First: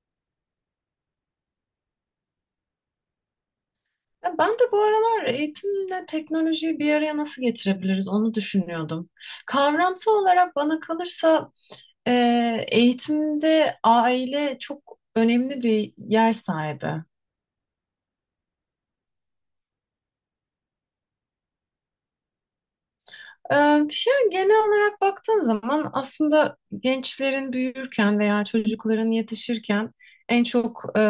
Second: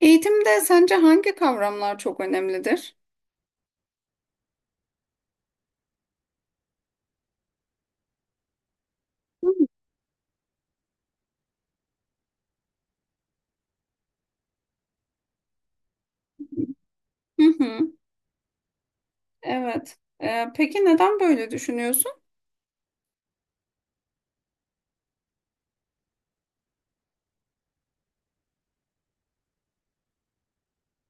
Eğitimde sence hangi kavramlar çok önemlidir? Ya, ben de bu aralar eğitimle teknolojiyi bir araya nasıl getirebiliriz onu düşünüyordum. Hı Kavramsal olarak bana kalırsa, e, eğitimde aile çok önemli bir yer sahibi. hı. Hı. Evet. Peki neden böyle düşünüyorsun? E, Bir şey, genel olarak baktığın zaman aslında gençlerin büyürken veya çocukların yetişirken en çok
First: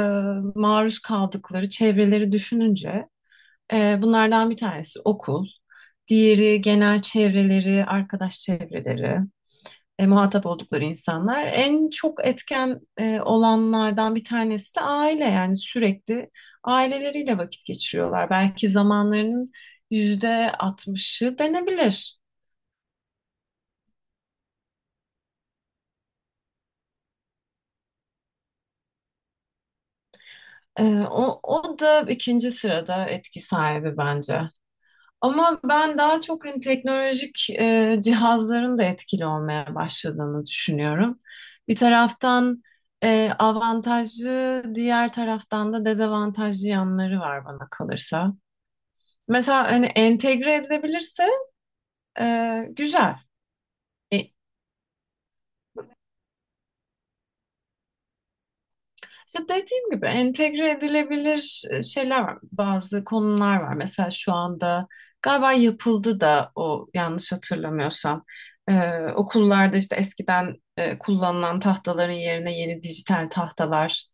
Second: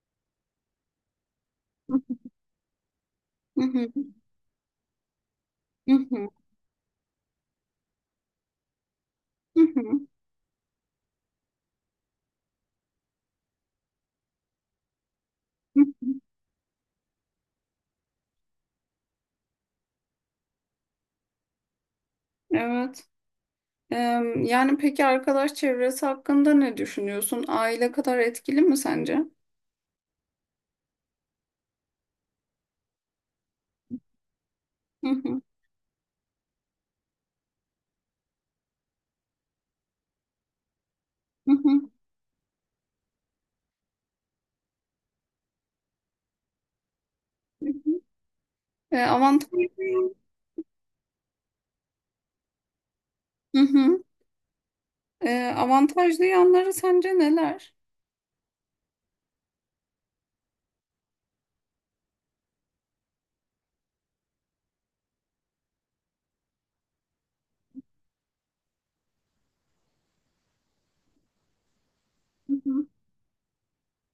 maruz kaldıkları Hı çevreleri düşününce hı, bunlardan bir tanesi okul, hı hı, diğeri genel çevreleri, arkadaş çevreleri. hı hı, Muhatap oldukları insanlar. En çok etken olanlardan bir tanesi de aile, yani hı hı. sürekli aileleriyle vakit geçiriyorlar. Belki zamanlarının yüzde 60'ı denebilir. Evet. Ee, Yani peki arkadaş çevresi hakkında ne düşünüyorsun? Aile kadar etkili mi sence? E, o da ikinci sırada etki sahibi bence. Hı hı, Ama ben daha çok hani teknolojik cihazların da etkili olmaya başladığını düşünüyorum. hı Bir hı, taraftan avantajlı, diğer taraftan da dezavantajlı yanları var hı bana hı. kalırsa. Mesela hani Avantajlı, entegre edilebilirse e, güzel. hı hı. E, Avantajlı yanları sence neler? işte dediğim gibi entegre edilebilir şeyler var. Bazı konular var. Mesela şu anda galiba yapıldı da o, yanlış hatırlamıyorsam. E, okullarda işte eskiden kullanılan tahtaların Hı yerine yeni hı. dijital tahtalar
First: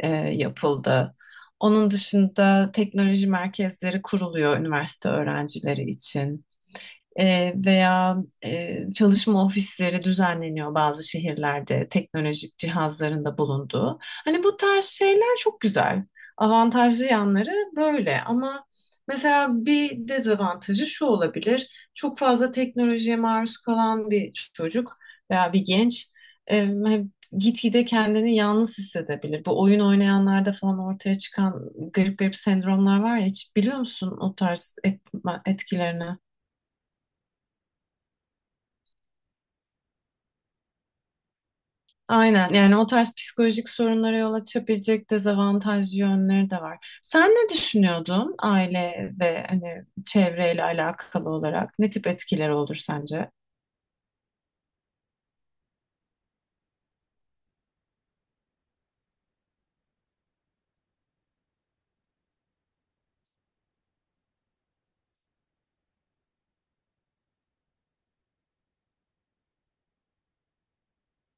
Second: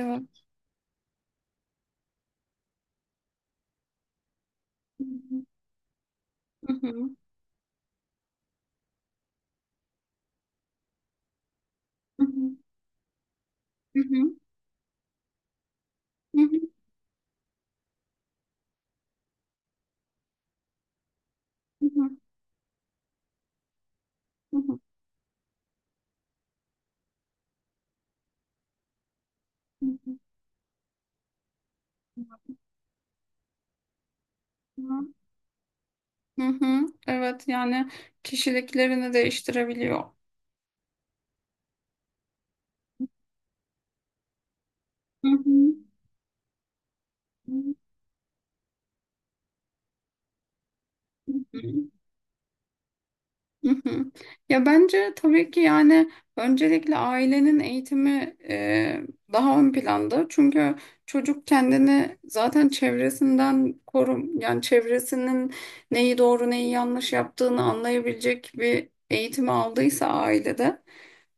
yapıldı. Onun dışında teknoloji merkezleri kuruluyor Hı üniversite öğrencileri için. hı, Veya çalışma ofisleri düzenleniyor bazı şehirlerde, hı hı, hı hı, teknolojik cihazların da bulunduğu. hı hı, Hani bu tarz şeyler çok güzel. hı Avantajlı yanları böyle, ama mesela bir dezavantajı şu hı, olabilir. Çok fazla teknolojiye maruz kalan bir hı hı, çocuk veya bir genç e, gitgide kendini yalnız hissedebilir. Bu oyun hı hı. oynayanlarda falan ortaya çıkan garip Hı garip sendromlar var ya, hiç biliyor musun o tarz etkilerini? hı. Evet, yani kişiliklerini değiştirebiliyor. Aynen, yani o tarz psikolojik sorunlara yol açabilecek Hı hı. dezavantajlı yönleri de var. Sen ne Hı düşünüyordun, aile ve hani çevreyle alakalı olarak hı. ne tip etkileri olur sence? Hı hı. Ya bence tabii ki yani öncelikle ailenin eğitimi, daha ön planda. Çünkü çocuk kendini zaten çevresinden korum, yani çevresinin neyi doğru neyi yanlış yaptığını anlayabilecek bir eğitimi aldıysa ailede,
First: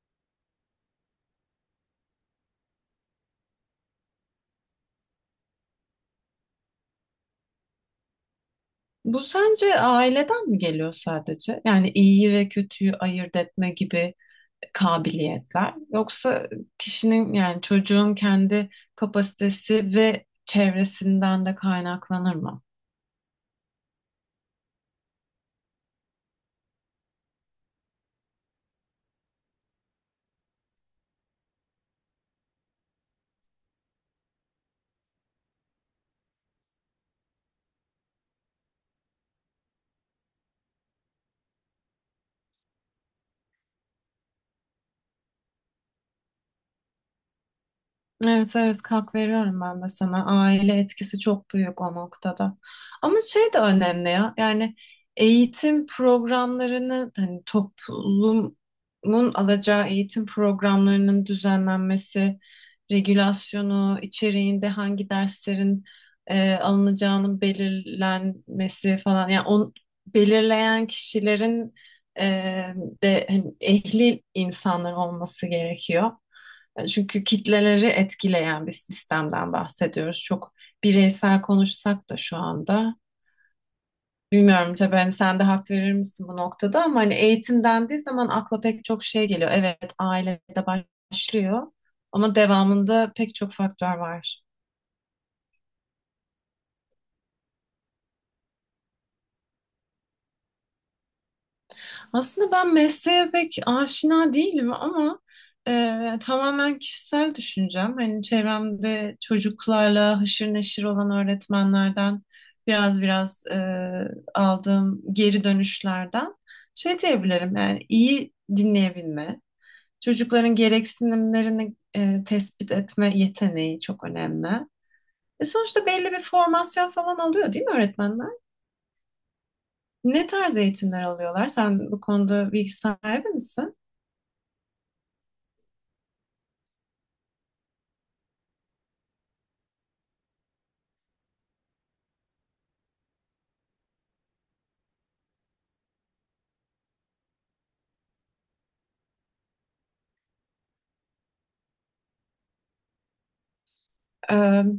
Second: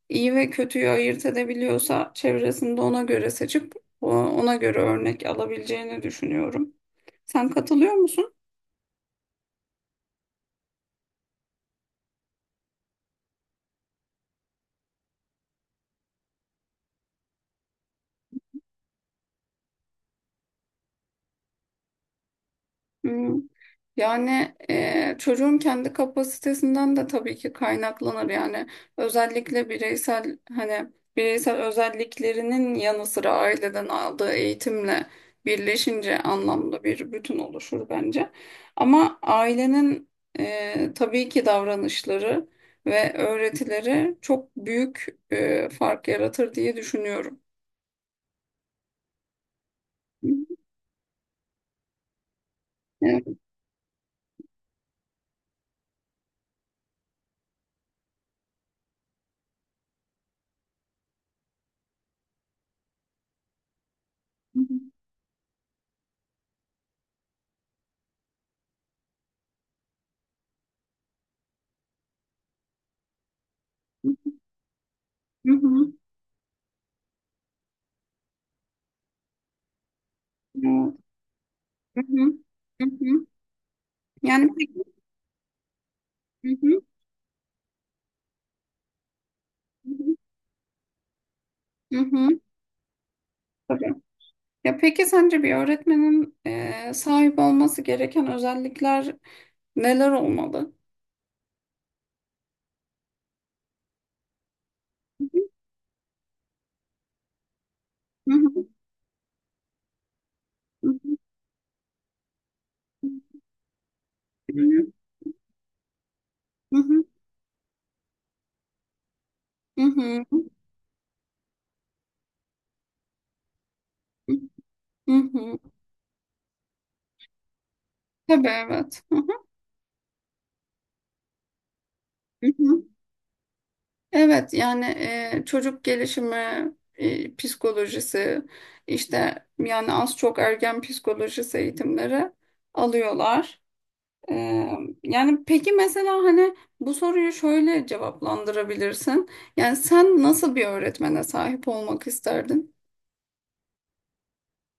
iyi ve kötüyü ayırt edebiliyorsa çevresinde ona göre seçip ona göre örnek alabileceğini düşünüyorum. Sen katılıyor musun? Bu sence aileden mi geliyor sadece? Yani iyiyi ve kötüyü ayırt etme gibi kabiliyetler yoksa kişinin, yani çocuğun kendi kapasitesi ve çevresinden de kaynaklanır mı? Hmm. Yani çocuğun kendi kapasitesinden de tabii ki kaynaklanır. Yani özellikle bireysel hani bireysel özelliklerinin yanı sıra aileden aldığı eğitimle birleşince anlamlı bir bütün oluşur bence. Ama ailenin tabii ki davranışları ve öğretileri çok büyük fark yaratır diye düşünüyorum. Evet, evet, kalk veriyorum ben de sana. Aile etkisi çok büyük o noktada. Ama Evet. şey de önemli ya. Yani eğitim programlarını, hani toplumun alacağı eğitim programlarının düzenlenmesi, regülasyonu, Hı içeriğinde hı. hangi derslerin alınacağının belirlenmesi falan. Yani belirleyen kişilerin e, de hani ehli insanlar olması Hı hı. gerekiyor. Çünkü kitleleri etkileyen bir sistemden bahsediyoruz. Çok Evet. bireysel Hı konuşsak da hı. şu Hı anda. hı. Yani Bilmiyorum peki. tabii, hani sen de hak verir misin bu Hı hı. noktada, ama hani eğitim dendiği zaman akla pek çok şey geliyor. Evet, ailede başlıyor Hı hı, ama devamında pek çok tabii. faktör var. Ya peki sence bir öğretmenin sahip olması gereken özellikler neler olmalı? Aslında ben mesleğe pek aşina değilim ama tamamen kişisel düşüncem. Hani Hı hı, çevremde çocuklarla haşır neşir hı olan hı, öğretmenlerden biraz biraz aldığım geri dönüşlerden hı şey hı, diyebilirim. Yani iyi dinleyebilme, hı hı, çocukların gereksinimlerini tespit etme yeteneği çok önemli. hı E hı. sonuçta belli bir formasyon falan alıyor değil mi öğretmenler? Tabii, evet. Hı hı, Ne tarz eğitimler alıyorlar? Sen bu hı konuda bilgi hı. sahibi misin? Evet, yani çocuk gelişimi, psikolojisi, işte yani az çok ergen psikolojisi eğitimleri alıyorlar. Ee, Yani peki mesela hani bu soruyu şöyle cevaplandırabilirsin. Yani sen nasıl bir öğretmene sahip olmak isterdin? Ee,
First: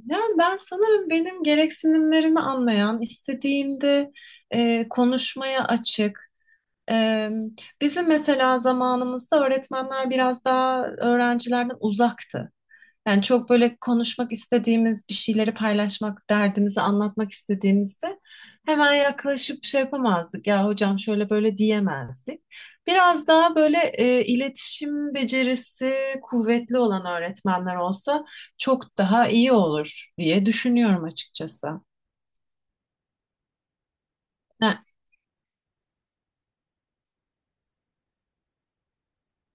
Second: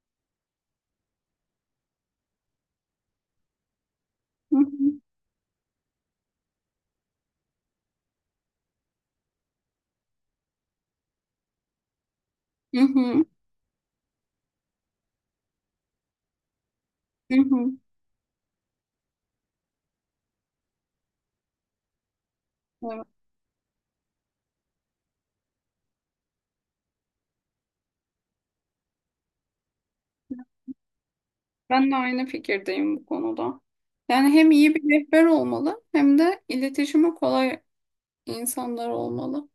yani ben sanırım benim gereksinimlerimi anlayan, istediğimde Hı hı, konuşmaya açık. Ee, bizim mesela zamanımızda öğretmenler biraz daha öğrencilerden uzaktı. hı Yani hı, çok böyle konuşmak istediğimiz bir şeyleri paylaşmak, derdimizi anlatmak hı hı. istediğimizde hemen yaklaşıp şey yapamazdık. Ya hocam, şöyle böyle diyemezdik. Evet, Biraz daha böyle iletişim becerisi kuvvetli olan öğretmenler olsa çok daha iyi olur diye düşünüyorum açıkçası. ben de aynı fikirdeyim bu konuda. Yani hem iyi Yani bir rehber olmalı hem de iletişimi kolay insanlar olmalı.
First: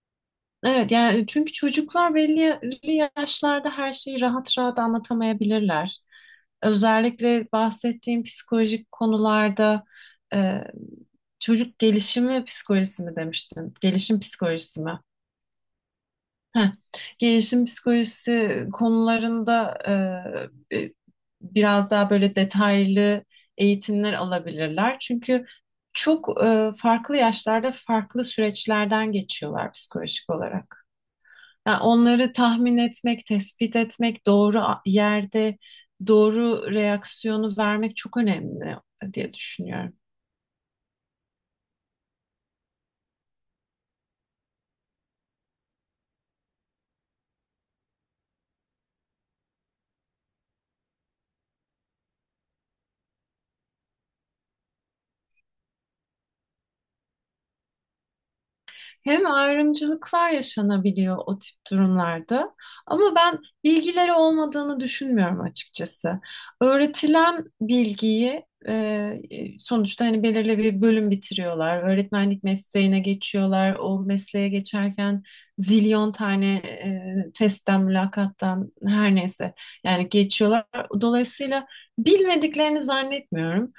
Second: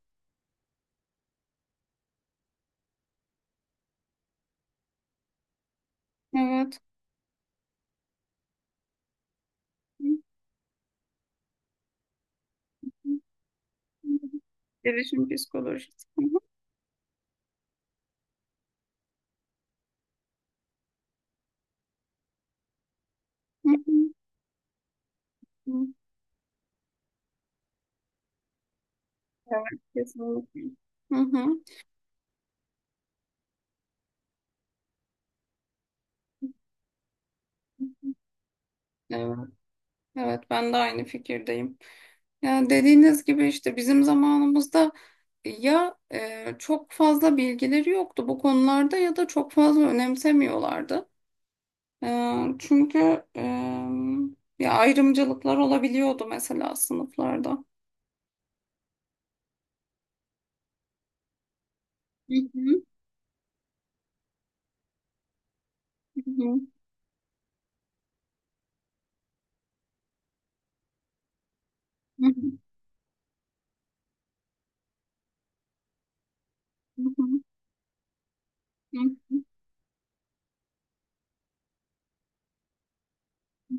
evet, yani çünkü çocuklar belli belli yaşlarda her şeyi rahat rahat anlatamayabilirler. Evet. Özellikle bahsettiğim psikolojik konularda Hı e, çocuk gelişimi psikolojisi hı, mi demiştin? hı. Gelişim psikolojisi mi? Gelişim psikolojisi. Hı hı, Heh. Gelişim psikolojisi konularında e, e, biraz daha böyle detaylı hı hı, eğitimler alabilirler. Çünkü hı. çok farklı yaşlarda farklı süreçlerden geçiyorlar Evet, psikolojik kesinlikle. olarak. Hı hı. Yani onları tahmin etmek, tespit etmek, doğru yerde doğru reaksiyonu vermek çok önemli diye Evet, düşünüyorum. evet, ben de aynı fikirdeyim. Yani dediğiniz gibi işte bizim zamanımızda ya, çok fazla bilgileri yoktu bu konularda ya da çok fazla önemsemiyorlardı. E, Çünkü, ya ayrımcılıklar olabiliyordu mesela sınıflarda. Hem ayrımcılıklar yaşanabiliyor o tip Hı durumlarda, hı, ama ben bilgileri olmadığını düşünmüyorum hı açıkçası. hı, Öğretilen bilgiyi sonuçta hani belirli bir bölüm bitiriyorlar. hı Öğretmenlik hı, mesleğine geçiyorlar. O mesleğe geçerken zilyon tane hı hı, testten, mülakattan, hı her hı, neyse yani, geçiyorlar. Dolayısıyla bilmediklerini zannetmiyorum.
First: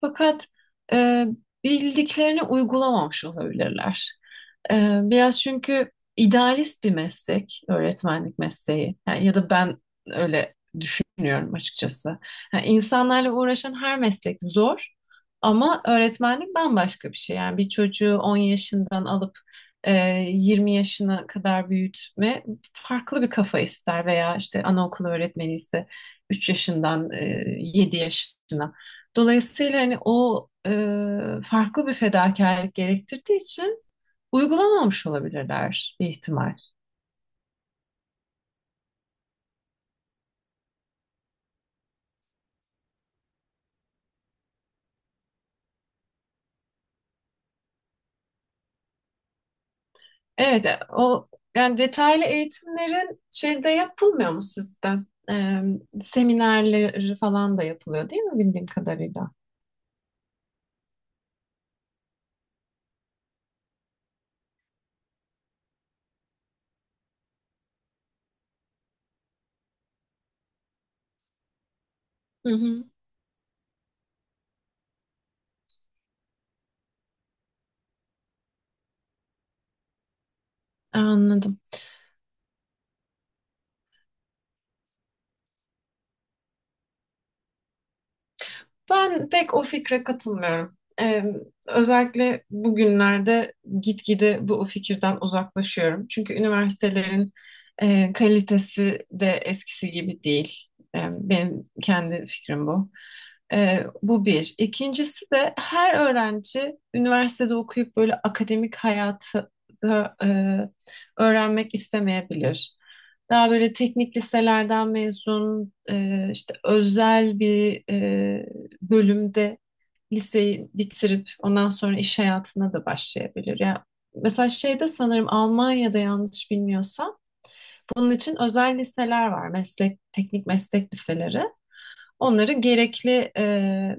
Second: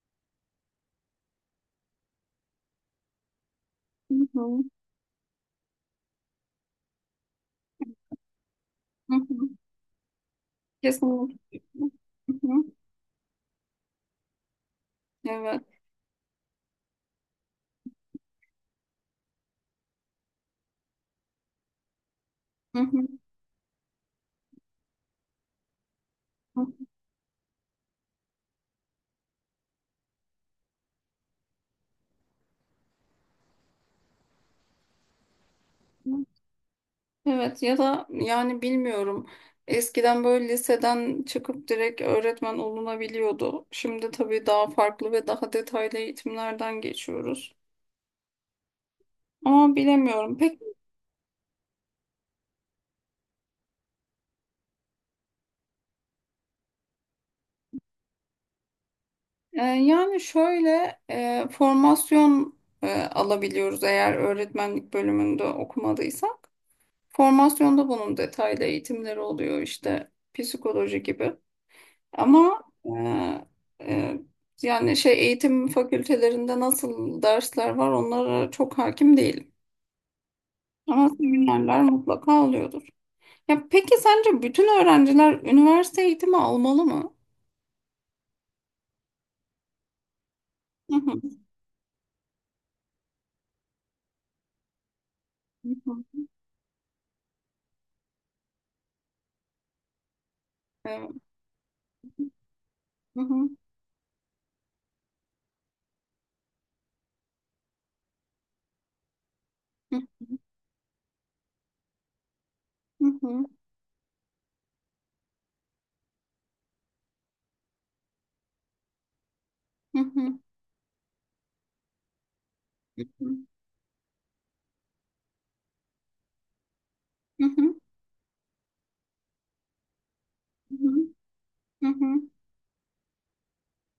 Fakat e, bildiklerini uygulamamış olabilirler. hı hı, E, biraz çünkü idealist bir meslek, öğretmenlik mesleği. hı Yani, ya hı. da ben öyle düşünüyorum Kesinlikle. açıkçası. Hı hı. Yani insanlarla uğraşan her meslek zor, Evet. ama öğretmenlik bambaşka bir şey. Yani bir çocuğu 10 yaşından alıp e, 20 yaşına kadar büyütme Hı hı. farklı bir kafa ister, veya işte anaokulu öğretmeni ise üç Hı yaşından 7 yaşına. Dolayısıyla hani o farklı bir fedakarlık gerektirdiği için uygulamamış olabilirler bir hı. ihtimal. Evet, ya da yani bilmiyorum. Eskiden böyle liseden çıkıp direkt öğretmen olunabiliyordu. Şimdi tabii daha farklı ve daha detaylı eğitimlerden geçiyoruz. Ama bilemiyorum. Pek Evet, o yani, detaylı eğitimlerin şeyde yapılmıyor mu sizde? E, seminerleri falan da yapılıyor değil mi bildiğim kadarıyla? Yani şöyle, formasyon alabiliyoruz eğer öğretmenlik bölümünde okumadıysa. Formasyonda bunun detaylı eğitimleri oluyor, işte psikoloji gibi. Hı Ama hı. E, yani şey, eğitim fakültelerinde nasıl dersler var onlara çok hakim değilim. Ama Anladım. seminerler mutlaka oluyordur. Ya peki sence bütün öğrenciler üniversite eğitimi almalı mı? Ben pek o fikre katılmıyorum. Hı Ee, hı. özellikle bugünlerde gitgide bu fikirden Hı uzaklaşıyorum. hı. Çünkü üniversitelerin kalitesi de eskisi gibi değil. Ee, Evet. benim kendi fikrim bu. Hı hı. Bu bir. İkincisi de her öğrenci üniversitede okuyup böyle akademik hayatı Hı da öğrenmek istemeyebilir. hı. Daha böyle teknik liselerden mezun, işte özel bir bölümde Hı hı. liseyi bitirip ondan sonra iş hayatına da Hı hı. başlayabilir. Ya mesela şeyde, sanırım Almanya'da, yanlış bilmiyorsam Hı hı. bunun için özel liseler var. Meslek, teknik meslek liseleri. Hı hı. Onları gerekli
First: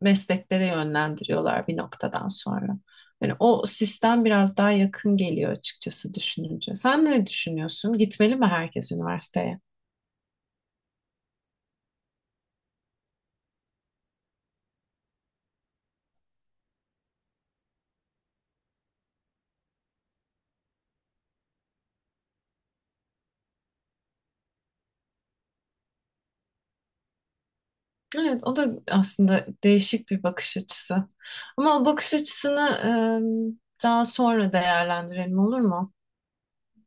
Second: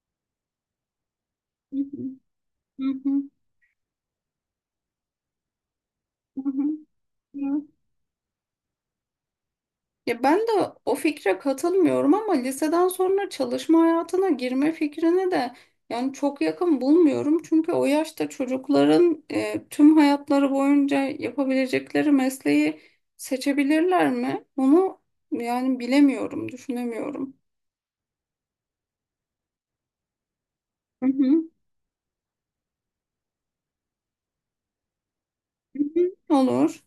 mesleklere yönlendiriyorlar bir Hı hı. noktadan sonra. Hı hı. Yani o sistem biraz daha yakın geliyor açıkçası Hı hı. düşününce. Sen ne Hı hı. düşünüyorsun? Gitmeli mi herkes üniversiteye? Ya ben de o fikre katılmıyorum ama liseden sonra çalışma hayatına girme fikrine de yani çok yakın bulmuyorum. Çünkü o yaşta çocukların tüm hayatları boyunca yapabilecekleri mesleği seçebilirler mi? Onu yani bilemiyorum, düşünemiyorum. Evet, o da aslında değişik bir bakış açısı. Hı hı. Ama o bakış açısını daha sonra değerlendirelim, olur Hı mu? hı. Olur.